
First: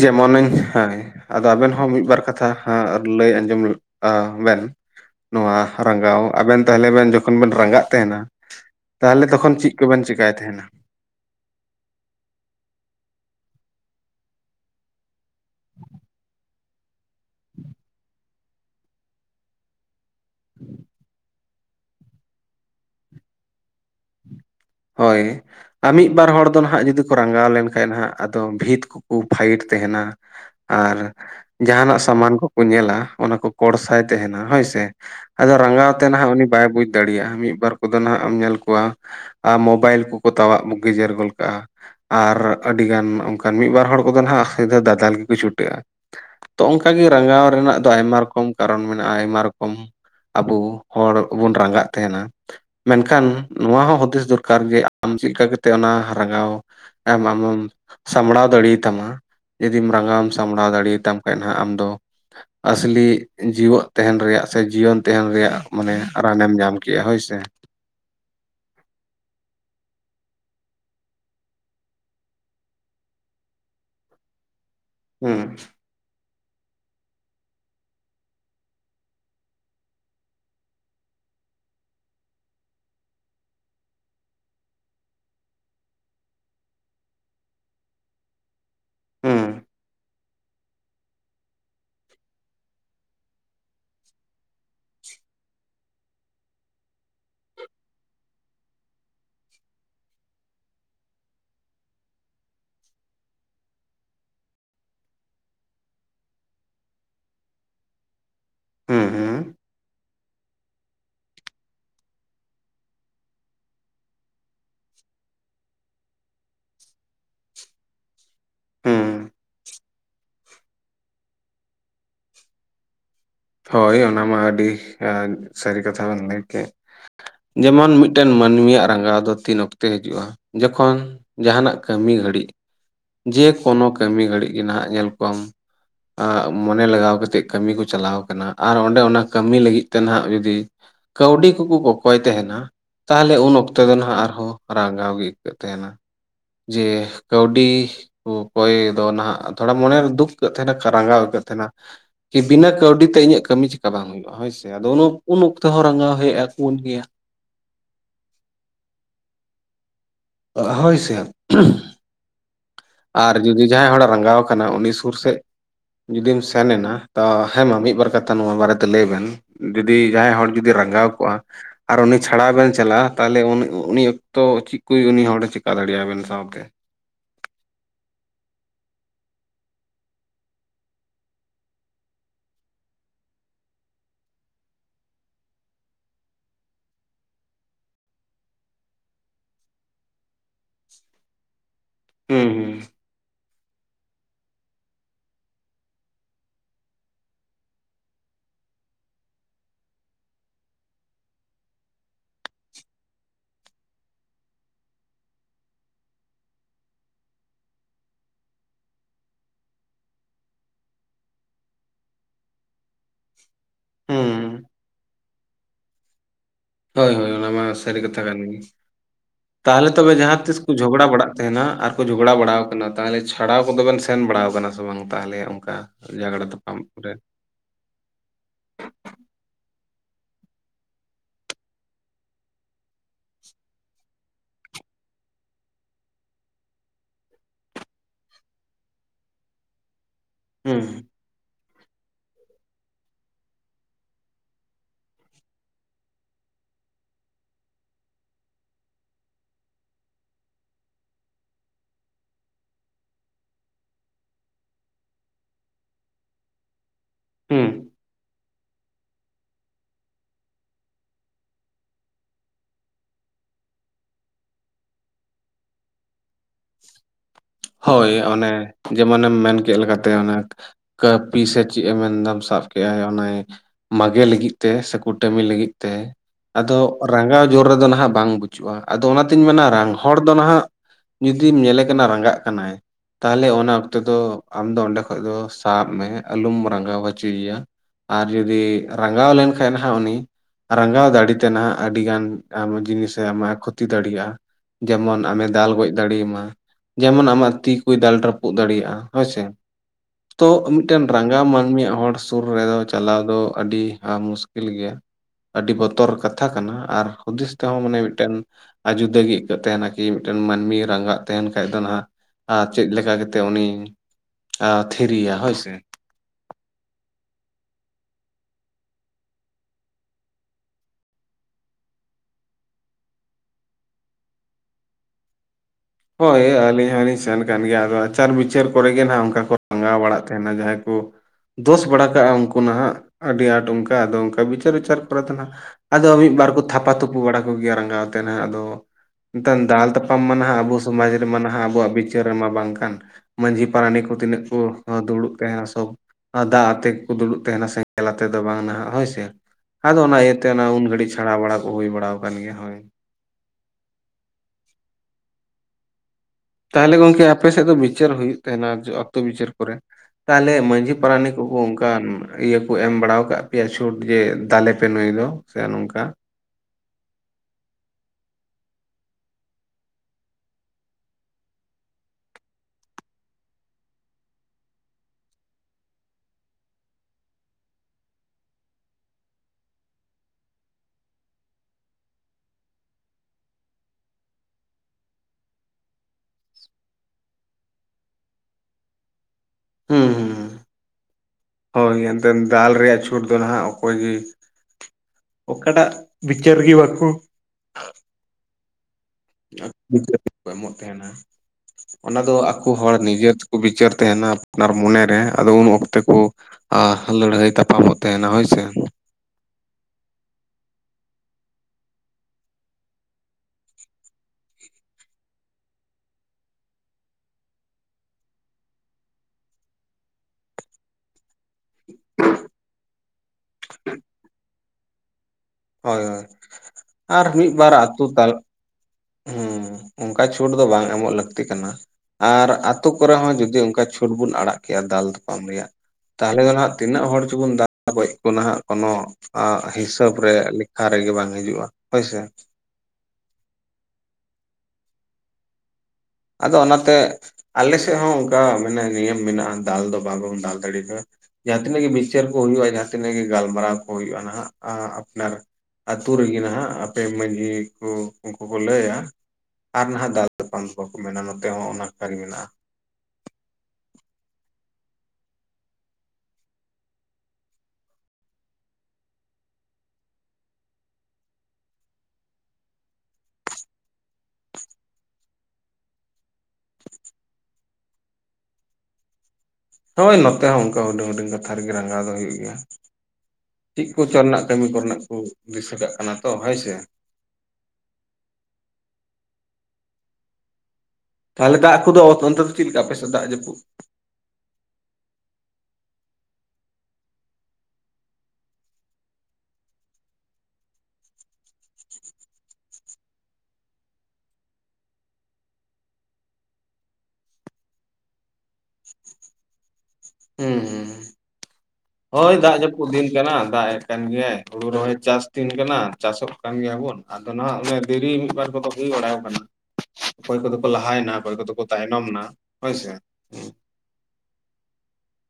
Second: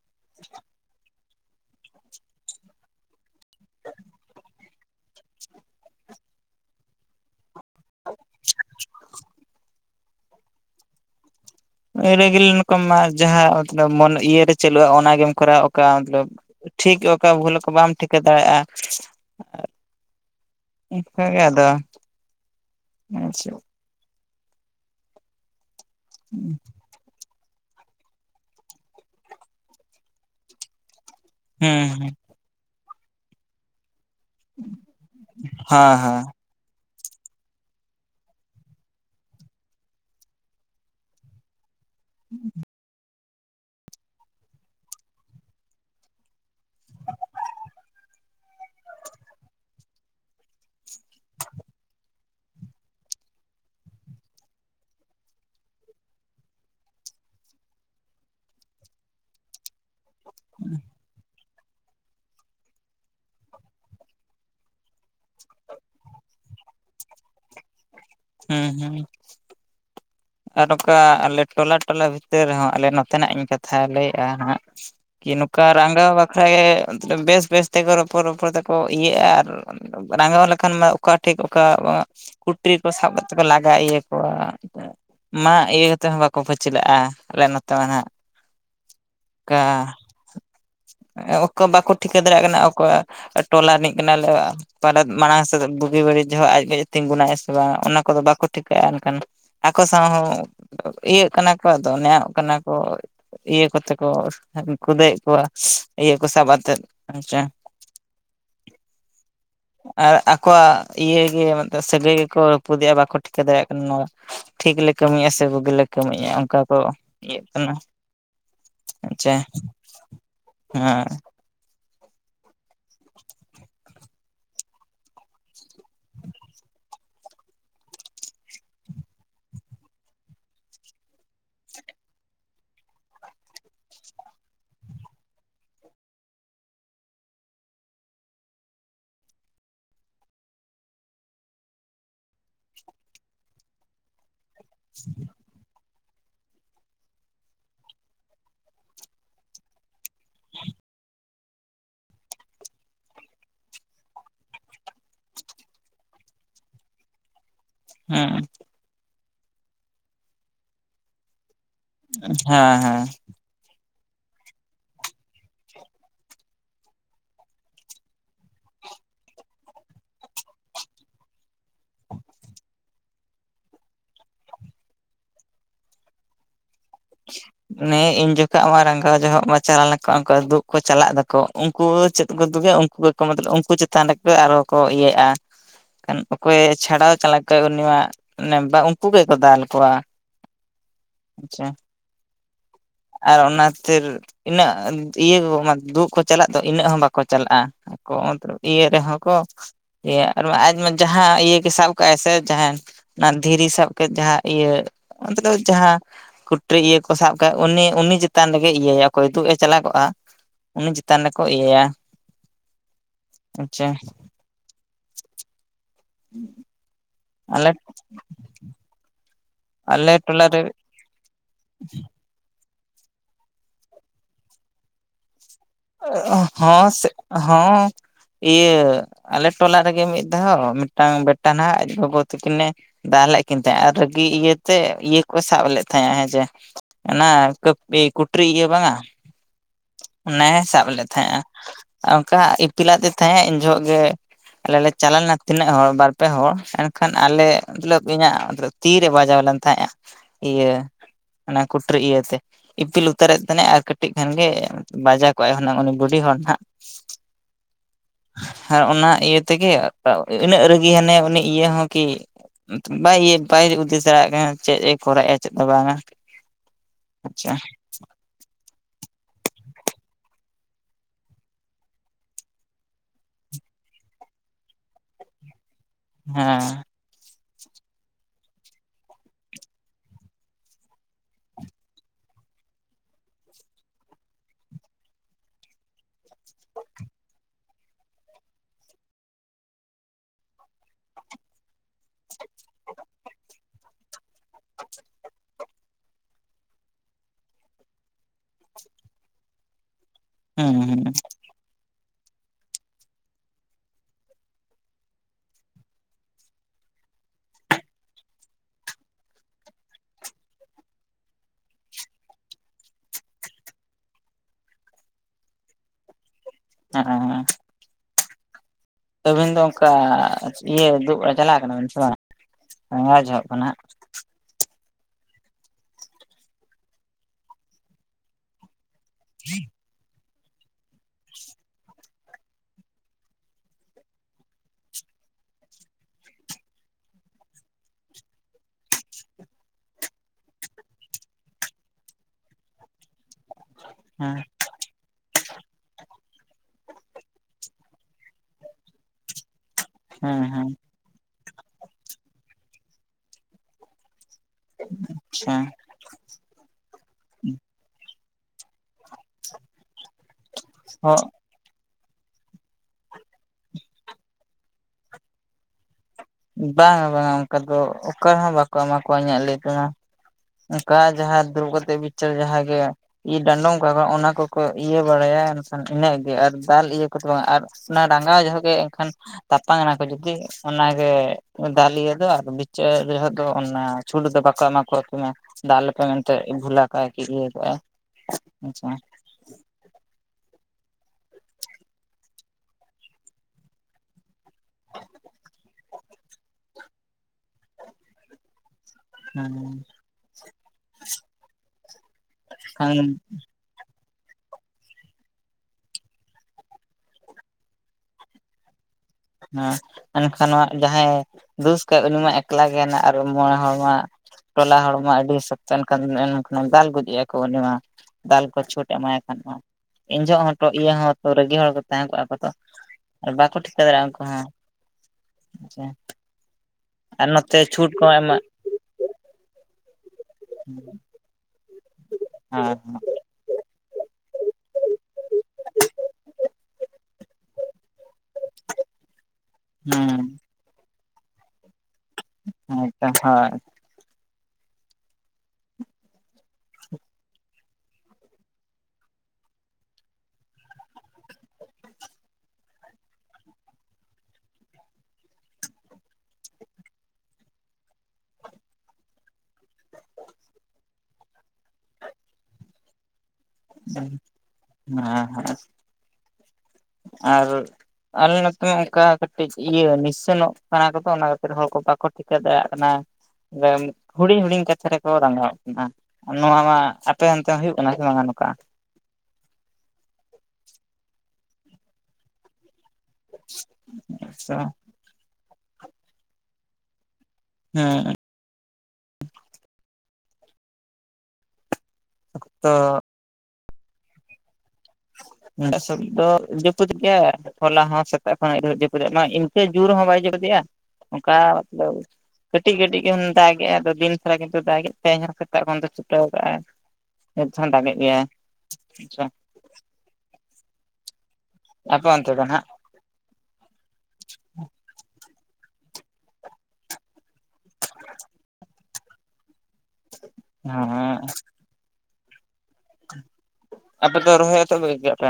ᱡᱟᱹᱯ ᱢᱚᱱᱟᱹᱧ ᱦᱮᱸᱭ ᱟᱫᱚ ᱟᱵᱮᱱ ᱦᱚᱸ ᱢᱤᱫ ᱵᱟᱨ ᱠᱟᱛᱷᱟ ᱞᱟᱹᱭ ᱟᱸᱡᱚᱢ ᱵᱮᱱ ᱱᱚᱣᱟ ᱨᱟᱸᱜᱟᱣ ᱟᱵᱮᱱ ᱛᱟᱦᱚᱞᱮ ᱵᱮᱱ ᱡᱚᱠᱷᱚᱱ ᱵᱮᱱ ᱨᱟᱸᱜᱟᱜ ᱛᱟᱦᱮᱱᱟ ᱛᱟᱦᱚᱞᱮ ᱛᱚᱠᱷᱚᱱ ᱪᱮᱫ ᱠᱚᱵᱮᱱ ᱪᱮᱠᱟᱭ ᱛᱟᱦᱮᱱᱟ ᱟᱸᱭᱲᱟ ᱜᱮ ᱞᱤ ᱱᱝᱠᱟᱢ ᱢᱟ ᱡᱟᱦᱟᱸ ᱢᱚᱛᱞᱚᱵᱽ ᱢᱚᱱ ᱤᱭᱟᱹᱨᱮ ᱪᱟᱹᱞᱩᱜᱼᱟ ᱚᱱᱟᱜᱮᱢ ᱠᱚᱨᱟᱟᱣᱟ ᱚᱠᱟ ᱢᱚᱛᱞᱚᱵᱽ ᱴᱷᱤᱠ ᱚᱠᱟ ᱵᱷᱩᱞ ᱚᱠᱟ ᱵᱟᱢ ᱴᱷᱤᱠᱟᱹ ᱫᱟᱲᱮᱭᱟᱜᱼᱟ ᱚᱱᱠᱟ ᱜᱮ ᱟᱫᱚ ᱪᱮᱫ ᱦᱳᱭ ᱟᱨ ᱢᱤᱫ ᱵᱟᱨ ᱦᱚᱲ ᱫᱚ ᱱᱟᱦᱟᱸᱜ ᱡᱩᱫᱤ ᱠᱚ ᱨᱟᱸᱜᱟᱣ ᱞᱮᱱᱠᱷᱟᱡ ᱱᱟᱦᱟᱸᱜ ᱟᱫᱚ ᱵᱷᱤᱛ ᱠᱚᱠᱚ ᱯᱷᱟᱭᱤᱴ ᱛᱟᱦᱮᱱᱟ ᱟᱨ ᱦᱩᱸ ᱡᱟᱦᱟᱱᱟᱜ ᱦᱩᱸ ᱥᱟᱢᱟᱱ ᱠᱚᱠᱚ ᱧᱮᱞᱟ ᱚᱱᱟ ᱠᱚ ᱠᱚᱲᱥᱟᱭ ᱛᱟᱦᱮᱱᱟ ᱦᱳᱭ ᱥᱮ ᱟᱫᱚ ᱨᱟᱸᱜᱟᱣ ᱦᱮᱸ ᱛᱮ ᱦᱮᱸ ᱱᱟᱦᱟᱸᱜ ᱩᱱᱤ ᱵᱟᱭ ᱵᱩᱡᱽ ᱫᱟᱲᱮᱭᱟᱜᱼᱟ ᱢᱤᱫ ᱵᱟᱨ ᱠᱚᱫᱚ ᱱᱟᱦᱟᱸᱜ ᱮᱢ ᱧᱮᱞ ᱠᱚᱣᱟ ᱟᱨ ᱢᱳᱵᱟᱹᱭᱤᱞ ᱠᱚᱠᱚ ᱛᱟᱣᱟᱜ ᱜᱮᱡᱮᱨ ᱜᱚᱞ ᱠᱟᱜᱼᱟ ᱟᱨ ᱟᱹᱰᱤ ᱟᱹᱰᱤ ᱜᱟᱱ ᱚᱱᱠᱟᱱ ᱢᱤᱫ ᱵᱟᱨ ᱦᱚᱲ ᱠᱚᱫᱚ ᱱᱟᱦᱟᱸᱜ ᱫᱟᱫᱟᱞ ᱜᱮᱠᱚ ᱪᱷᱩᱴᱟᱹᱜᱼᱟ ᱛᱚ ᱚᱱᱠᱟ ᱜᱮ ᱨᱟᱸᱜᱟᱣ ᱨᱮᱱᱟᱜ ᱫᱚ ᱟᱭᱢᱟ ᱨᱚᱠᱚᱢ ᱠᱟᱨᱚᱱ ᱢᱮᱱᱟᱜᱼᱟ ᱟᱭᱢᱟ ᱨᱚᱠᱚᱢ ᱟᱵᱚ ᱦᱚᱲ ᱵᱚᱱ ᱨᱟᱸᱜᱟᱜ ᱛᱟᱦᱮᱱᱟ ᱢᱮᱱᱠᱷᱟᱱ ᱱᱚᱣᱟ ᱦᱚᱸ ᱦᱩᱫᱤᱥ ᱫᱚᱨᱠᱟᱨ ᱡᱮ ᱟᱢ ᱪᱮᱫ ᱞᱮᱠᱟ ᱠᱟᱛᱮᱫ ᱚᱱᱟ ᱨᱟᱸᱜᱟᱣ ᱟᱢ ᱟᱢᱮᱢ ᱥᱟᱢᱲᱟᱣ ᱫᱟᱲᱮᱭᱟᱛᱟᱢᱟ ᱡᱚᱫᱤᱢ ᱨᱟᱸᱜᱟᱣ ᱮᱢ ᱥᱟᱢᱵᱽᱲᱟᱣ ᱫᱟᱲᱮᱭᱟᱛᱟᱢ ᱠᱷᱚᱡ ᱱᱟᱦᱟᱸᱜ ᱟᱢ ᱫᱚ ᱟᱹᱥᱞᱤ ᱡᱤᱣᱮᱫ ᱛᱟᱦᱮᱱ ᱨᱮᱭᱟᱜ ᱥᱮ ᱡᱤᱭᱚᱱ ᱛᱟᱦᱮᱱ ᱨᱮᱭᱟᱜ ᱢᱟᱱᱮ ᱨᱟᱱᱮᱢ ᱧᱟᱢ ᱠᱮᱜᱼᱟ ᱦᱳᱭ ᱥᱮ ᱦᱮᱸ ᱦᱮᱸ ᱟᱨ ᱚᱠᱟ ᱟᱞᱮ ᱴᱚᱞᱟ ᱴᱚᱞᱟ ᱵᱷᱤᱛᱤᱨ ᱨᱮᱦᱚᱸ ᱟᱞᱮ ᱱᱚᱛᱮᱱᱟᱜ ᱤᱧ ᱠᱟᱛᱷᱟ ᱞᱟᱹᱭᱮᱜᱼᱟ ᱦᱟᱸᱜ ᱠᱤ ᱦᱩᱸ ᱱᱚᱝᱠᱟ ᱨᱟᱸᱜᱟᱣ ᱵᱟᱠᱷᱨᱟ ᱜᱮ ᱵᱮᱥ ᱵᱮᱥ ᱛᱮᱠᱚ ᱨᱚᱯᱚᱲ ᱨᱚᱯᱚᱲ ᱛᱮᱠᱚ ᱤᱭᱟᱹᱜᱼᱟ ᱟᱨ ᱨᱟᱸᱜᱟᱣ ᱞᱮᱠᱷᱟᱱ ᱢᱟ ᱚᱠᱟ ᱴᱷᱤᱡ ᱚᱠᱟ ᱵᱟᱝ-ᱟ ᱠᱷᱚᱴᱨᱤ ᱠᱚ ᱥᱟᱵᱽ ᱠᱟᱛᱮᱫ ᱠᱚ ᱞᱟᱜᱟ ᱤᱭᱟᱹ ᱠᱚᱣᱟ ᱢᱟᱜ ᱤᱭᱟᱹ ᱠᱟᱛᱮ ᱦᱚᱸ ᱵᱟᱠᱚ ᱯᱟᱹᱪᱷᱞᱟᱹᱜᱼᱟ ᱟᱞᱮ ᱱᱚᱛᱮ ᱢᱟ ᱱᱟᱦᱟᱸᱜ ᱦᱩᱸ ᱚᱠᱟ ᱵᱟᱠᱚ ᱴᱷᱤᱠᱟᱹ ᱫᱟᱲᱮᱭᱟᱜ ᱠᱟᱱᱟ ᱟᱠᱚᱭᱟ ᱴᱚᱞᱟ ᱨᱤᱱᱤᱡ ᱠᱟᱱᱟᱭ [unintelligible] ᱯᱟᱞᱮᱫ ᱢᱟᱲᱟᱝ ᱥᱮᱫ ᱵᱩᱜᱤ ᱵᱟᱹᱲᱤᱡ ᱡᱚᱦᱚᱜ ᱟᱡ ᱜᱮᱡ ᱛᱤᱸᱜᱩᱱᱟᱭ ᱥᱮ ᱵᱟᱝ ᱚᱱᱟ ᱠᱚᱫᱚ ᱵᱟᱠᱚ ᱴᱷᱤᱠᱟᱹᱭᱮᱫ-ᱟ ᱮᱱᱠᱷᱟᱱ ᱟᱠᱚ ᱥᱟᱶ ᱦᱚᱸ ᱤᱭᱟᱹᱜ ᱠᱟᱱᱟ ᱠᱚ ᱟᱫᱚ ᱱᱮᱭᱟᱜ ᱠᱟᱱᱟ ᱠᱚ ᱤᱭᱟᱹ ᱠᱚᱛᱮ ᱠᱚ ᱠᱷᱫᱟᱹᱣᱮᱫ ᱠᱚᱣᱟ ᱤᱭᱟᱹ ᱠᱚ ᱥᱟᱵ ᱟᱛᱮᱫ ᱦᱮᱸᱪᱮ ᱦᱩᱸ ᱦᱩᱸ [unintelligible] ᱟᱠᱚᱣᱟᱜ ᱤᱭᱟᱹ ᱜᱮ ᱢᱮᱱᱛᱮ ᱥᱟᱹᱜᱟᱹᱭ ᱜᱮᱠᱚ ᱨᱟᱹᱯᱩᱫᱮᱜᱼᱟ ᱵᱟᱠᱚ ᱴᱷᱤᱠᱟᱹ ᱫᱟᱲᱮᱭᱟᱜ ᱠᱟᱱᱟ ᱱᱚᱣᱟ ᱴᱷᱤᱠ ᱞᱮ ᱠᱟᱹᱢᱤᱭᱮᱫᱼᱟ ᱥᱮ ᱵᱩᱜᱤᱞᱮ ᱠᱟᱹᱢᱤᱭᱮᱫᱼᱟ ᱚᱱᱠᱟ ᱠᱚ ᱤᱭᱟᱹᱜ ᱠᱟᱱᱟ ᱦᱩᱸ [unintelligible] ᱦᱳᱭ ᱚᱱᱟᱢᱟ ᱟᱹᱰᱤ ᱥᱟᱹᱨᱤ ᱠᱟᱛᱷᱟ ᱵᱮᱱ ᱞᱟᱹᱭ ᱠᱮᱫ ᱡᱮᱢᱚᱱ ᱢᱤᱫᱴᱮᱱ ᱢᱟᱹᱱᱢᱤᱭᱟᱜ ᱨᱟᱸᱜᱟᱣ ᱫᱚ ᱛᱤᱱ ᱚᱠᱛᱮ ᱦᱤᱡᱩᱜᱼᱟ ᱡᱚᱠᱷᱚᱱ ᱡᱟᱦᱟᱱᱟᱜ ᱠᱟᱹᱢᱤ ᱜᱷᱟᱹᱲᱤᱡ ᱡᱮ ᱠᱳᱱᱳ ᱠᱟᱹᱢᱤ ᱜᱷᱟᱹᱲᱤᱡ ᱜᱮ ᱱᱟᱦᱟᱜ ᱧᱮᱞ ᱠᱚᱣᱟᱢ ᱢᱚᱱᱮ ᱞᱟᱜᱟᱣ ᱠᱟᱛᱮᱫ ᱠᱟᱹᱢᱤ ᱠᱚ ᱪᱟᱞᱟᱣ ᱠᱟᱱᱟ ᱟᱨ ᱚᱸᱰᱮ ᱚᱱᱟ ᱠᱟᱹᱢᱤ ᱞᱟᱹᱜᱤᱫ ᱛᱮ ᱱᱟᱦᱟᱜ ᱡᱩᱫᱤ ᱠᱟᱹᱣᱰᱤ ᱠᱚᱠᱚ ᱠᱚᱠᱚᱭ ᱛᱟᱦᱮᱱᱟ ᱛᱟᱦᱚᱞᱮ ᱩᱱ ᱚᱠᱛᱚ ᱫᱚ ᱱᱟᱦᱟᱜ ᱟᱨᱦᱚᱸ ᱨᱟᱸᱜᱟᱣ ᱜᱮ ᱟᱹᱭᱠᱟᱹᱜ ᱛᱟᱦᱮᱱᱟ ᱡᱮ ᱠᱟᱹᱣᱰᱤ ᱠᱚ ᱠᱚᱭ ᱫᱚ ᱱᱟᱦᱟᱜ ᱛᱷᱚᱲᱟ ᱢᱚᱱᱮᱨᱮ ᱫᱩᱠ ᱠᱟᱹᱜ ᱛᱟᱦᱮᱱᱟ ᱨᱟᱸᱜᱟᱣ ᱟᱹᱭᱠᱟᱹᱫ ᱛᱟᱦᱮᱱᱟ ᱠᱤ ᱵᱤᱱᱟ ᱠᱟᱹᱣᱰᱤ ᱛᱮ ᱤᱧᱟᱹᱜ ᱠᱟᱹᱢᱤ ᱪᱤᱠᱟ ᱵᱟᱝ ᱦᱮᱭᱩᱼᱟ ᱦᱳᱭᱥᱮ ᱟᱫᱚ ᱩᱱ ᱚᱠᱛᱚ ᱦᱚᱸ ᱨᱟᱸᱜᱟᱣ ᱦᱮᱭ ᱟᱠᱩ ᱜᱮᱭᱟ ᱦᱮᱸ ᱦᱳᱭ ᱥᱮ [unintelligible] ᱦᱮᱸ ᱦᱮᱸ ᱟᱨ ᱡᱩᱫᱤ ᱡᱟᱦᱟᱸᱭ ᱦᱚᱲᱟᱜ ᱨᱟᱸᱜᱟᱣ ᱟᱠᱟᱱᱟ ᱩᱱᱤ ᱥᱩᱨ ᱥᱮᱫ, ᱡᱩᱫᱤᱢ ᱥᱮᱱ ᱮᱱᱟ ᱛᱚ ᱦᱮᱸ ᱢᱟ ᱢᱤᱫ ᱵᱟᱨ ᱠᱟᱛᱷᱟ ᱱᱚᱣᱟ ᱵᱟᱨᱮᱛᱮ ᱞᱟᱹᱭ ᱵᱮᱱ ᱡᱩᱫᱤ ᱡᱟᱦᱟᱸᱭ ᱦᱚᱲ ᱡᱩᱫᱤ ᱨᱟᱸᱜᱟᱣ ᱠᱚᱜᱼᱟ, ᱟᱨ ᱩᱱᱤ ᱪᱷᱟᱲᱟ ᱵᱮᱱ ᱪᱟᱞᱟᱜᱼᱟ ᱛᱟᱦᱚᱞᱮ ᱩᱱᱤ ᱚᱠᱛᱚ ᱪᱮᱫ ᱠᱚ ᱩᱱᱤ ᱦᱚᱲᱮ ᱪᱮᱠᱟ ᱫᱟᱲᱮᱭᱟᱜᱼᱟ ᱵᱮᱱ ᱥᱟᱶᱛᱮ, [inaudible] ᱱᱮ ᱤᱧ ᱡᱚᱠᱷᱚᱡ ᱢᱟ ᱨᱟᱸᱜᱟᱣ ᱡᱚᱦᱚᱜ ᱢᱟ ᱪᱟᱞᱟᱣ ᱞᱮᱱᱠᱚ ᱩᱱ ᱫᱩᱜ ᱠᱚ ᱪᱟᱞᱟᱜ ᱫᱚᱠᱚ ᱩᱱᱠᱩ ᱪᱮᱫ ᱠᱚ ᱫᱩᱜᱟ ᱩᱱᱠᱩ ᱢᱚᱛᱞᱚᱵ ᱩᱱᱠᱩ ᱪᱮᱛᱟᱱ ᱨᱮᱠᱚ ᱟᱨᱚ ᱠᱚ ᱤᱭᱟᱹᱼᱟ ᱠᱷᱟᱱ ᱚᱠᱚᱭ ᱪᱷᱟᱲᱟᱣ ᱪᱟᱞᱟᱣ ᱠᱟᱱᱟ ᱩᱱᱤᱢᱟ ᱵᱟ ᱩᱱᱠᱩ ᱜᱮᱠᱚ ᱫᱟᱞ ᱠᱚᱣᱟ ᱟᱪᱪᱷᱟ ᱦᱩᱸ ᱦᱩᱸ ᱟᱨ ᱚᱱᱟᱛᱤᱨ ᱤᱱᱟᱹᱜ ᱤᱭᱟᱹ ᱠᱚ ᱫᱩᱜᱽ ᱠᱚ ᱪᱟᱞᱟᱜ ᱫᱚ ᱤᱱᱟᱹᱜ ᱦᱚᱸ ᱵᱟᱠᱚ ᱪᱟᱞᱟᱜᱼᱟ, [unintelligible] ᱤᱭᱟᱹ ᱨᱮ ᱦᱚ ᱠᱚ, ᱟᱨ ᱟᱡ ᱢᱟ ᱡᱟᱸᱦᱟ ᱤᱭᱟᱹ ᱜᱮ ᱥᱟᱵ ᱠᱟ ᱟᱭᱥᱮ ᱡᱟᱦᱟ ᱚᱱᱟ ᱫᱷᱤᱨᱤ ᱥᱟᱵ ᱠᱮᱫ ᱡᱟᱦᱟᱸ ᱤᱭᱟᱹ ᱚᱱᱛᱮ ᱫᱚ ᱡᱟᱦᱟᱸ ᱨᱮ ᱤᱭᱟᱹ ᱠᱚ ᱥᱟᱵ ᱠᱟᱜ ᱩᱱᱤ ᱩᱱᱤ ᱪᱮᱛᱟᱱ ᱨᱮᱜᱮ ᱤᱭᱟᱹᱭᱟ ᱚᱠᱚᱭ ᱫᱩᱜ ᱮ ᱪᱟᱞᱟᱣ ᱠᱚᱜᱼᱟ, ᱩᱱᱤ ᱪᱮᱛᱟᱱ ᱨᱮᱠᱚ ᱤᱭᱟᱹᱭᱟ ᱟᱪᱪᱷᱟ, ᱦᱮᱸ ᱦᱮᱸ ᱦᱳᱭ ᱦᱳᱭ ᱚᱱᱟ ᱢᱟ ᱥᱟᱹᱨᱤ ᱠᱟᱛᱷᱟ ᱠᱟᱱ ᱜᱮ ᱛᱟᱦᱚᱞᱮ ᱟᱞᱮ ᱛᱚᱵᱮ ᱡᱟᱦᱟᱸ ᱴᱚᱞᱟᱨᱮ ᱛᱤᱥ ᱠᱚ ᱡᱷᱚᱜᱽᱲᱟ ᱵᱟᱲᱟᱜ ᱛᱟᱦᱮᱱᱟ ᱟᱨᱠᱚ ᱡᱷᱚᱜᱲᱟ ᱵᱟᱲᱟ ᱟᱠᱟᱱᱟ ᱛᱟᱦᱚᱞᱮ ᱪᱷᱟᱲᱟᱣ ᱠᱚᱫᱚ ᱵᱮᱱ ᱥᱮᱱ ᱵᱟᱲᱟ ᱟᱠᱟᱱᱟ ᱥᱮ ᱵᱟᱝ ᱛᱟᱦᱚᱞᱮ ᱚᱱᱠᱟ, ᱡᱷᱟᱜᱽᱲᱟ ᱛᱟᱯᱟᱢ ᱦᱚᱸ ᱥᱮ ᱨᱮ ᱦᱚᱸ ᱤᱭᱟᱹ ᱟᱞᱮ ᱴᱚᱞᱟ ᱨᱮᱜᱮ ᱢᱤᱫ ᱫᱷᱟᱣ ᱢᱤᱫᱴᱟᱝ ᱵᱮᱴᱟ ᱱᱟᱦᱟᱜ ᱟᱡ ᱜᱚᱜᱚ ᱛᱟᱠᱤᱱᱮ, ᱫᱟᱜᱴ ᱞᱮᱫ ᱠᱤᱱ ᱛᱟᱦᱮᱸᱱᱟ ᱟᱨ ᱨᱟᱹᱜᱤ ᱤᱭᱟᱹᱛᱮ ᱤᱭᱟᱹ ᱠᱚ ᱥᱟᱵ ᱞᱮᱫ ᱛᱟᱦᱮᱸᱜᱼᱟ ᱦᱮᱸ ᱡᱮ, ᱚᱱᱟ ᱠᱟ. ᱯᱤ ᱠᱩᱴᱨᱤ ᱤᱭᱟᱹ ᱵᱟᱝᱟ ᱦᱩᱸ ᱥᱟᱵ ᱞᱮᱫ ᱛᱟᱦᱮᱸᱜᱼᱟ ᱚᱱᱠᱟ ᱤᱯᱤᱞᱟᱫᱮ ᱛᱟᱦᱮᱸᱜ ᱩᱱ ᱡᱚᱦᱚᱜ ᱜᱮ, ᱟᱞᱮ ᱞᱮ ᱪᱟᱞᱟᱣ ᱞᱮᱱᱟ ᱛᱤᱱᱟᱹᱜ ᱦᱚᱲ ᱵᱟᱨᱯᱮ ᱦᱚᱲ ᱮᱱᱠᱷᱟᱱ ᱟᱞᱮ ᱢᱚᱛᱞᱚᱵ ᱤᱧᱟᱹᱜ ᱛᱤᱨᱮ ᱵᱟᱡᱟᱣ ᱞᱮᱱ ᱛᱟᱦᱮᱸᱼᱟ ᱤᱭᱟᱹ ᱚᱱᱟ ᱠᱩᱴᱨᱟᱹ ᱤᱭᱟᱹᱛᱮ ᱤᱯᱤᱞ ᱩᱛᱟᱹᱨᱮᱫ ᱛᱟᱦᱮᱱᱟᱭ ᱟᱨ ᱠᱟᱹᱴᱤᱡ ᱠᱷᱟᱱᱜᱮ ᱵᱟᱡᱟ ᱩᱱᱤ ᱵᱩᱰᱷᱤ ᱦᱚᱲ ᱱᱟᱜ ᱦᱩᱸ ᱟᱨ ᱚᱱᱟ ᱤᱭᱟᱹᱛᱮ, ᱛᱮᱜᱮ ᱤᱱᱟᱹᱜ ᱨᱟᱹᱜᱤ ᱦᱟᱱᱮ ᱩᱱᱤ ᱤᱭᱟᱹ ᱦᱚᱸ ᱠᱤ, ᱵᱟᱭ ᱵᱟᱭ ᱦᱩᱫᱤᱥ ᱫᱟᱲᱮᱭᱟᱜ ᱠᱟᱱᱟ ᱪᱮᱫᱼ ᱮ ᱠᱚᱨᱟᱣᱮᱫᱼᱟ ᱪᱮᱫ ᱫᱚ ᱵᱟᱝᱟ, ᱟᱪᱪᱷᱟ ᱦᱳᱭ ᱚᱱᱮ ᱡᱮᱢᱚᱱᱮᱢ ᱢᱮᱱ ᱠᱮᱫ ᱞᱮᱠᱟᱛᱮ ᱚᱱᱮ, ᱠᱟᱯᱤ ᱥᱮ ᱪᱮᱫ ᱢᱮᱱ ᱮᱫᱟᱢ ᱥᱟᱵ ᱠᱮᱫᱮᱜᱟᱭ ᱚᱱᱟᱭ, ᱢᱟᱜᱮ ᱞᱟᱹᱜᱤᱫ ᱛᱮ ᱥᱮ ᱠᱩᱴᱟᱹᱢᱤ ᱞᱟᱹᱜᱤᱫ ᱛᱮ, ᱛᱮ ᱦᱮᱸ ᱟᱫᱚ ᱨᱟᱸᱜᱟᱣ ᱡᱳᱨ ᱨᱮᱫᱚ ᱱᱟᱦᱟᱜ ᱵᱟᱝ ᱵᱩᱪᱩᱜᱼᱟ ᱟᱫᱚ ᱚᱱᱟᱛᱤᱧ ᱢᱮᱱᱟ ᱦᱚᱲ ᱫᱚ ᱱᱟᱦᱟᱜ, ᱡᱩᱫᱤᱢ ᱧᱮᱞᱮ ᱠᱟᱱᱟ ᱨᱟᱸᱜᱟᱜ ᱠᱟᱱᱟᱭ, ᱛᱟᱦᱚᱞᱮ ᱚᱱᱟ ᱚᱠᱛᱚ ᱫᱚ ᱟᱢᱫᱚ ᱚᱸᱰᱮ ᱠᱷᱚᱱᱚᱡ ᱫᱚ ᱥᱟᱦᱟᱜ ᱢᱮ ᱟᱞᱚᱢ ᱨᱟᱸᱜᱟᱣ ᱦᱚᱪᱚᱭᱮᱭᱟ ᱟᱨ ᱡᱩᱫᱤ ᱨᱟᱸᱜᱟᱣ ᱞᱮᱱᱠᱷᱟᱱ ᱦᱟᱜ ᱩᱱᱤ ᱨᱟᱸᱜᱟᱣ ᱫᱟᱲᱮᱛᱮ ᱱᱟᱦᱟᱜ ᱟᱹᱰᱤ ᱜᱟᱱ ᱟᱢ ᱡᱤᱱᱤᱥᱮ ᱟᱢᱟᱜ ᱠᱷᱚᱛᱤ ᱫᱟᱲᱮᱭᱟᱜᱼᱟ, ᱡᱮᱢᱚᱱ ᱟᱢᱮ ᱫᱟᱞ ᱜᱚᱡ ᱫᱟᱲᱮᱭᱟᱢᱟ ᱡᱮᱢᱚᱱ ᱟᱢᱟᱜ ᱛᱤ ᱠᱚᱭ ᱫᱟᱞ ᱨᱟᱹᱯᱩᱫ ᱫᱟᱲᱮᱭᱟᱜᱼᱟ ᱦᱳᱭ ᱥᱮ, ᱛᱚ ᱦᱩᱸ ᱢᱤᱫᱴᱮᱱ ᱦᱩᱸ ᱨᱟᱸᱜᱟᱣ ᱢᱟᱹᱱᱢᱤᱭᱟᱜ ᱦᱚᱲ ᱥᱩᱨ ᱨᱮᱫᱚ ᱪᱟᱞᱟᱣ ᱫᱚ ᱟᱹᱰᱤ ᱢᱩᱥᱠᱤᱞ ᱜᱮᱭᱟ ᱟᱹᱰᱤ ᱵᱚᱛᱚᱨ ᱠᱟᱛᱷᱟ ᱠᱟᱱᱟ ᱟᱨ ᱦᱩᱫᱤᱥ ᱛᱮᱦᱚᱸ ᱢᱟᱱᱮ ᱢᱤᱫᱴᱮᱱ ᱟᱨ ᱡᱩᱫᱟᱹ ᱜᱮ ᱟᱹᱭᱠᱟᱹᱜ ᱛᱟᱦᱮᱱᱟ ᱟᱨᱠᱤ ᱢᱤᱫᱴᱟᱝ ᱢᱟᱹᱱᱢᱤ ᱟᱜ ᱨᱟᱸᱜᱟᱜ ᱛᱟᱦᱮᱱ ᱠᱷᱟᱡ ᱫᱚ ᱱᱟᱦᱟᱜ ᱪᱮᱫ ᱞᱮᱠᱟ ᱠᱟᱛᱮᱜ ᱩᱱᱤ ᱟ ᱛᱷᱮᱨᱤᱭᱟ ᱦᱳᱭ ᱥᱮ ᱦᱮ ᱟᱹᱵᱤᱱ ᱫᱚ ᱚᱱᱠᱟ ᱤᱭᱟᱹ ᱫᱩᱲᱩᱵ ᱵᱟᱲᱟ ᱪᱟᱞᱟᱣ ᱟᱠᱟᱱᱟᱵᱤᱱ ᱥᱮ ᱵᱟᱝ ᱞᱟᱜᱟᱣ ᱡᱚᱦᱚᱜ ᱠᱟᱱᱟᱜ ᱦᱳᱭ ᱟᱹᱞᱤᱧ ᱦᱚᱞᱤᱧ ᱥᱮᱱ ᱟᱠᱟᱱ ᱜᱮᱭᱟ ᱟᱫᱚ ᱟᱪᱟᱨ ᱵᱤᱪᱟᱹᱨ ᱠᱚᱨᱮ ᱜᱮ ᱱᱟᱸᱜ ᱚᱱᱠᱟ ᱠᱚ ᱨᱟᱸᱜᱟᱣ ᱵᱟᱲᱟᱜ ᱛᱟᱦᱮᱱᱟ ᱡᱟᱦᱟᱸᱭ ᱠᱚ ᱫᱳᱥ ᱵᱟᱲᱟ ᱠᱟᱜᱼᱟ ᱩᱱᱠᱩ ᱱᱟᱦᱟᱜ ᱟᱹᱰᱤ ᱟᱸᱴ ᱚᱱᱠᱟ ᱟᱫᱚ ᱚᱱᱠᱟ ᱵᱤᱪᱟᱹᱨᱼᱟᱪᱟᱨ ᱠᱚᱨᱮᱛᱮ ᱱᱟᱜ ᱟᱫᱚ ᱢᱤᱫ ᱵᱟᱨ ᱠᱚ ᱛᱷᱟᱯᱟ ᱛᱷᱩᱯᱩ ᱵᱟᱲᱟ ᱠᱚᱜᱮᱭᱟ ᱨᱟᱸᱜᱟᱣ ᱛᱮ ᱦᱟᱜ ᱟᱫᱚ, ᱫᱟᱞ ᱛᱟᱯᱟᱢ ᱢᱟ ᱱᱟᱦᱟᱜ ᱟᱵᱩ ᱥᱚᱢᱟᱡᱽ ᱨᱮᱢᱟ ᱱᱟᱦᱟᱜ ᱟᱵᱚᱣᱟᱜ ᱵᱤᱪᱟᱹᱨ ᱨᱮᱢᱟ ᱵᱟᱝᱠᱟᱱ ᱢᱟᱺᱡᱷᱤ ᱯᱟᱨᱟᱱᱤᱠ ᱠᱚ ᱦᱟᱸᱜ ᱛᱤᱱᱟᱹᱜ ᱠᱚ, ᱫᱩᱲᱩᱵ ᱛᱟᱦᱮᱱᱟ ᱥᱚᱵ ᱟᱨ ᱫᱟᱜ ᱟᱛᱮ ᱜᱮᱠᱚ ᱫᱩᱲᱩᱵ ᱛᱟᱦᱮᱱᱟ ᱥᱮᱸᱜᱮᱞ ᱟᱛᱮᱫ ᱫᱚ ᱵᱟᱝ ᱱᱟᱦᱟᱜ ᱦᱳᱭ ᱥᱮ ᱟᱫᱚ ᱚᱱᱟ ᱦᱮᱸ ᱤᱭᱟᱹᱛᱮ ᱦᱮᱸ ᱚᱱᱟ ᱦᱮᱸ ᱩᱱ ᱜᱷᱲᱤᱡ ᱪᱷᱟᱲᱟᱣ ᱵᱟᱲᱟ ᱠᱚ ᱦᱩᱭ ᱵᱟᱲᱟ ᱟᱠᱟᱱ ᱜᱮᱭᱟ ᱦᱳᱭ ᱟᱪᱪᱷᱟ ᱛᱟᱦᱚᱞᱮ ᱜᱚᱢᱠᱮ ᱟᱯᱮ ᱥᱮᱫ ᱫᱚ ᱵᱤᱪᱟᱹᱨ ᱦᱩᱭᱩᱜ ᱛᱟᱦᱮᱱᱟ ᱚᱠᱛᱚ ᱵᱤᱪᱟᱹᱨ ᱠᱚᱨᱮ ᱛᱟᱦᱚᱞᱮ ᱢᱟᱺᱡᱷᱤ ᱦᱚᱸ ᱯᱟᱨᱟᱱᱤᱠ ᱠᱚᱠᱚ ᱚᱱᱠᱟᱱ ᱤᱭᱟᱹ ᱠᱚ ᱮᱢ ᱵᱟᱲᱟ ᱟᱠᱟᱫ ᱯᱮᱭᱟ ᱪᱷᱩᱴ ᱡᱮ ᱫᱟᱞᱮ ᱯᱮ ᱱᱩᱭ ᱫᱚ ᱥᱮ ᱱᱚᱝᱠᱟ ᱵᱟᱝᱟ ᱵᱟᱝᱟ ᱚᱱᱠᱟ ᱫᱚ ᱚᱠᱟ ᱨᱮᱦᱚᱸ ᱵᱟᱠᱚ ᱮᱢᱟ ᱠᱚᱣᱟ ᱤᱧᱟᱹᱜ ᱞᱟᱹᱭ ᱛᱮᱢᱟ ᱚᱠᱠᱟ ᱡᱟᱦᱟᱸ ᱫᱩᱰᱩᱵ ᱠᱟᱛᱮ ᱵᱤᱪᱟᱨ ᱡᱟᱦᱟᱸ ᱜᱮ ᱰᱟᱸᱰᱚᱢ ᱠᱚ ᱦᱟᱜ ᱚᱱᱟ ᱠᱚᱠᱚ ᱤᱭᱟᱹ ᱵᱟᱲᱟᱭᱟ ᱮᱱᱠᱷᱟᱱ ᱤᱱᱟᱹᱜ ᱜᱮ ᱟᱨ ᱫᱟᱞ ᱤᱭᱟᱹ ᱠᱚᱫᱚ ᱵᱟᱝ ᱟᱨ ᱚᱱᱟ ᱨᱟᱸᱜᱟᱣ ᱡᱮ ᱮᱱᱠᱷᱟᱱ ᱛᱟᱯᱟᱢ ᱮᱱᱟ ᱠᱚ ᱡᱩᱫᱤ ᱚᱱᱟ ᱫᱟᱞ ᱤᱭᱟᱹ ᱫᱚ ᱟᱨ ᱵᱤᱪᱟᱹᱨ ᱨᱮᱦᱚ ᱫᱚ ᱚᱱᱟ ᱪᱷᱩᱞᱤ ᱫᱚ ᱵᱟᱠᱚ ᱮᱢᱟ ᱠᱚᱣᱟ ᱠᱤ ᱫᱟᱞᱮᱯᱮ ᱢᱮᱱᱛᱮ ᱵᱷᱩᱞ ᱟᱠᱟᱜᱟᱭ ᱤᱭᱟᱹ ᱟᱠᱟᱜ ᱟᱭ ᱦᱩᱸ ᱦᱩᱸ ᱦᱩᱸ [unintelligible] ᱦᱳᱭ ᱮᱱᱛᱮ ᱫᱟᱞ ᱨᱮᱭᱟᱜ ᱪᱷᱩᱴ ᱫᱚ ᱱᱟᱦᱟᱜ ᱚᱠᱚᱭ ᱜᱮ ᱚᱠᱟᱴᱟᱜ ᱵᱤᱪᱟᱹᱨ ᱜᱮ ᱵᱟᱠᱚ ᱦᱮᱸ ᱱᱚᱝᱠᱟ ᱮᱢᱚᱜ ᱛᱟᱦᱮᱱᱟ ᱚᱱᱟ ᱫᱚ ᱟᱠᱚ ᱦᱚᱲ ᱠᱷᱟᱱ ᱱᱤᱡᱮ ᱵᱤᱪᱟᱹᱨ ᱛᱟᱦᱮᱱᱟ ᱟᱯᱱᱟᱨ ᱢᱚᱱᱮᱨᱮ ᱟᱫᱚ ᱩᱱ ᱚᱠᱛᱮ ᱠᱚ ᱟᱨ ᱞᱟᱹᱲᱦᱟᱹᱭ ᱛᱟᱯᱟᱢᱚᱜ ᱛᱟᱦᱮᱱᱟ ᱦᱳᱭ ᱥᱮ ᱦᱮᱸ ᱮᱱᱠᱷᱟᱱ ᱱᱚᱣᱟ ᱡᱟᱦᱟᱸᱭ ᱮ ᱫᱩᱥ ᱠᱟᱜᱟᱭ ᱩᱱᱤ ᱢᱟ ᱮᱠᱞᱟ ᱜᱮᱭᱟ ᱱᱟᱜ ᱟᱨ ᱢᱚᱬᱮ ᱦᱚᱲ ᱢᱟ ᱴᱚᱞᱟ ᱦᱚᱲᱢᱟ ᱟᱹᱰᱤ ᱥᱚᱠᱛᱚᱱᱟᱱ ᱫᱟᱞ ᱜᱚᱡᱮ ᱟᱠᱚ ᱠᱚ ᱩᱱᱤᱢᱟ ᱫᱟᱞ ᱠᱚ ᱪᱷᱩᱴ ᱮᱢᱟᱭ ᱠᱟᱱ ᱠᱷᱟᱱ ᱤᱱ ᱡᱚᱦᱚᱜ ᱦᱚᱸ ᱤᱭᱟᱹ ᱦᱚᱸᱛᱚ ᱨᱟᱹᱜᱤ ᱦᱚᱲ ᱛᱟᱦᱮᱸ ᱠᱚᱜᱼᱟ ᱠᱚ ᱛᱚ ᱟᱨ ᱵᱟᱠᱚ ᱴᱷᱤᱠᱟᱹ ᱫᱟᱲᱮᱭᱟᱜᱼᱟ ᱩᱱᱠᱩ ᱦᱚᱸ ᱦᱳᱭ ᱦᱳᱭ [unintelligible] ᱟᱨ ᱱᱚᱛᱮ ᱪᱷᱩᱴ ᱠᱚ ᱮᱢᱚᱜ᱾ ᱦᱮ ᱚᱱᱠᱟ ᱪᱷᱩᱴ ᱫᱚ ᱵᱟᱝ ᱮᱢᱚᱜ ᱞᱟᱹᱠᱛᱤ ᱠᱟᱱᱟ ᱟᱨ ᱦᱮᱸ ᱟᱛᱳ ᱠᱚᱨᱮ ᱦᱚᱸ ᱡᱩᱫᱤ ᱚᱱᱠᱟ ᱪᱷᱩᱴ ᱪᱷᱩᱴ ᱵᱚᱱ ᱟᱲᱟᱜ ᱠᱮᱜᱼᱟ ᱫᱟᱞ ᱛᱟᱯᱟᱢ ᱨᱮᱭᱟᱜ ᱛᱟᱦᱚᱞᱮ ᱦᱟᱜ ᱛᱤᱱᱟᱹᱜ ᱦᱚᱲ ᱪᱚᱵᱚᱱ ᱫᱟᱞ ᱜᱚᱡ ᱠᱚ ᱱᱟᱦᱟᱜ ᱠᱚᱱᱚ ᱦᱤᱥᱟᱹᱵ ᱦᱮᱸ ᱨᱮ ᱞᱮᱠᱷᱟ ᱨᱮᱜᱮ ᱵᱟᱝ ᱦᱤᱡᱩᱜᱼᱟ ᱦᱳᱭ ᱥᱮ᱾ ᱟᱪᱪᱷᱟ ᱦᱮ [unintelligible] ᱟᱫᱚ ᱚᱱᱟᱛᱮ ᱟᱞᱮ ᱥᱮᱫ ᱦᱚᱸ ᱚᱱᱠᱟ ᱢᱟᱱᱮ ᱱᱤᱭᱚᱢ ᱢᱮᱱᱟᱜᱼᱟ ᱫᱟᱞ ᱫᱚ ᱵᱟᱵᱚᱱ ᱫᱟᱞ ᱫᱟᱲᱮ ᱠᱟᱣᱟ ᱡᱟᱦᱟᱸ ᱛᱤᱱᱟᱹᱜ ᱜᱮ ᱢᱤᱥᱪᱟᱨ ᱠᱚ ᱦᱩᱭᱩᱜᱼᱟ ᱡᱟᱦᱟᱸ ᱛᱤᱱᱟᱹᱜ ᱜᱮ ᱜᱟᱞᱢᱟᱨᱟᱣ ᱠᱚ ᱦᱩᱭᱩᱜᱼᱟ ᱱᱟᱦᱟᱜ ᱟᱯᱱᱟᱨ ᱟᱛᱳ ᱨᱮᱜᱮ ᱱᱟᱦᱟᱜ ᱟᱯᱮ ᱢᱟᱺᱡᱷᱤ ᱠᱚ ᱩᱱᱠᱩ ᱠᱚ ᱞᱟᱹᱭ-ᱟ᱾ ᱟᱨ ᱱᱟᱦᱟᱜ ᱫᱟᱞ ᱛᱟᱯᱟᱱ ᱫᱚ ᱵᱟᱠᱚ ᱢᱮᱱᱟ ᱱᱚᱛᱮ ᱦᱚᱸ ᱚᱱᱟ ᱠᱟᱹᱨᱤ ᱢᱮᱱᱟᱜᱼᱟ᱾ ᱦᱮᱸ ᱦᱮᱸ ᱟᱨ ᱟᱞᱮ ᱱᱚᱛᱮ ᱢᱟ ᱚᱱᱠᱟ ᱠᱟᱹᱴᱤᱡ ᱤᱭᱟᱹ ᱱᱤᱥᱟᱹᱱᱚᱜ ᱠᱟᱱᱟ ᱠᱚᱫᱚ ᱚᱱᱟ ᱠᱷᱟᱹᱛᱤᱨ ᱦᱚᱲ ᱠᱚ ᱵᱟᱠᱚ ᱴᱷᱤᱠᱟᱹ ᱫᱟᱲᱮᱭᱟᱜ ᱠᱟᱱᱟ᱾ ᱦᱩᱰᱤᱧ ᱦᱩᱰᱤᱧ ᱠᱟᱛᱷᱟ ᱨᱮᱠᱚ ᱨᱟᱸᱜᱟᱣ ᱠᱟᱱᱟ᱾ ᱱᱚᱣᱟ ᱢᱟ ᱟᱯᱮ ᱦᱚᱱᱛᱮ ᱦᱩᱭᱩᱜ ᱠᱟᱱᱟ ᱥᱮ ᱵᱟᱝ-ᱟ ᱱᱚᱝᱠᱟ? ᱦᱳᱭ ᱱᱚᱛᱮ ᱦᱚᱸ ᱚᱱᱠᱟ ᱦᱩᱰᱤᱝ ᱦᱩᱰᱤᱧ ᱠᱟᱛᱷᱟ ᱨᱮᱜᱮ ᱨᱟᱸᱜᱟᱣ ᱫᱚ ᱦᱩᱭᱩᱜ ᱜᱮᱭᱟ᱾ ᱪᱮᱫ ᱠᱚᱪᱚ ᱨᱮᱱᱟᱜ ᱠᱟᱹᱢᱤ ᱠᱚᱨᱮᱱᱟᱜ ᱠᱚ ᱫᱤᱥᱟᱹ ᱠᱟᱜ ᱠᱟᱱᱟ ᱛᱚ ᱦᱳᱭ ᱥᱮ᱾ ᱦᱮᱸ᱾ ᱛᱟᱦᱚᱞᱮ ᱫᱟᱜ ᱠᱚᱫᱚ ᱚᱛ ᱚᱱᱛᱚᱨ ᱫᱚ ᱪᱮᱫ ᱛᱚ ᱞᱮᱠᱟ ᱟᱹᱯᱮᱥᱮ ᱫᱟᱜ ᱡᱟᱹᱯᱩ? [unintelligible] ᱡᱟᱹᱯᱩᱫ ᱜᱮᱭᱟ᱾ ᱦᱳᱞᱟ ᱦᱚᱸ ᱥᱮᱛᱟᱜ ᱠᱷᱚᱱᱚ ᱡᱟᱯᱩᱫ ᱫᱟᱭ ᱤᱱᱠᱟᱹ ᱡᱳᱨ ᱦᱚᱸ ᱵᱟᱭ ᱚᱡᱚ ᱠᱮᱫᱮᱼᱟ ᱚᱱᱠᱟ [unintelligible] ᱠᱟᱹᱴᱤᱡ ᱠᱟᱹᱴᱤᱡ ᱜᱟᱱ ᱫᱟᱜᱮᱫᱼᱟ ᱟᱫᱚ ᱫᱤᱱ ᱪᱷᱟᱨᱟ ᱠᱤᱱᱛᱩ ᱫᱟᱜᱮᱫ ᱛᱮᱭ ᱥᱮᱛᱟᱜ ᱠᱷᱚᱱ ᱫᱚ ᱪᱷᱩᱴᱟᱹᱣ ᱠᱟᱜᱼᱟ ᱾ ᱱᱤᱛ ᱦᱚ ᱫᱟᱜ ᱮᱫ ᱜᱮᱭᱟᱭ [unintelligible] ᱦᱮᱸ ᱦᱸ ᱟᱯᱮ ᱚᱱᱛᱮ ᱦᱳᱭ ᱫᱚ ᱫᱟᱜ ᱱᱟᱦᱟᱜ ᱡᱟᱹᱯᱩᱫ ᱫᱤᱱ ᱠᱟᱱᱟ ᱫᱟᱜ ᱮᱫ ᱠᱟᱱ ᱜᱮᱭᱟᱭ ᱦᱩᱲᱩ ᱨᱚᱦᱚᱭ ᱪᱟᱥ ᱫᱤᱱ ᱠᱟᱱᱟ ᱪᱟᱥ ᱠᱟᱱ ᱜᱮᱭᱟ ᱵᱚᱱ ᱟᱫᱚ ᱱᱟᱦᱟᱜ ᱚᱱᱮ ᱫᱮᱤ ᱢᱤᱫᱵᱟᱨ ᱠᱚᱫᱚ ᱦᱩᱭ ᱵᱟᱲᱟᱣ ᱟᱠᱟᱱᱟ᱾ ᱚᱠᱚᱭ ᱠᱚᱫᱚ ᱠᱚ ᱞᱟᱦᱟᱭᱮᱱᱟ ᱦᱮᱸ ᱚᱠᱚᱭ ᱠᱚᱫᱚ ᱠᱚ ᱛᱟᱭᱱᱚᱢ ᱱᱟ ᱦᱳᱭᱥᱮ᱾ ᱟᱯᱮ ᱫᱚᱚ ᱨᱚᱦᱚᱭᱟ ᱛᱚ ᱵ ᱜᱮᱭᱟᱯᱮ?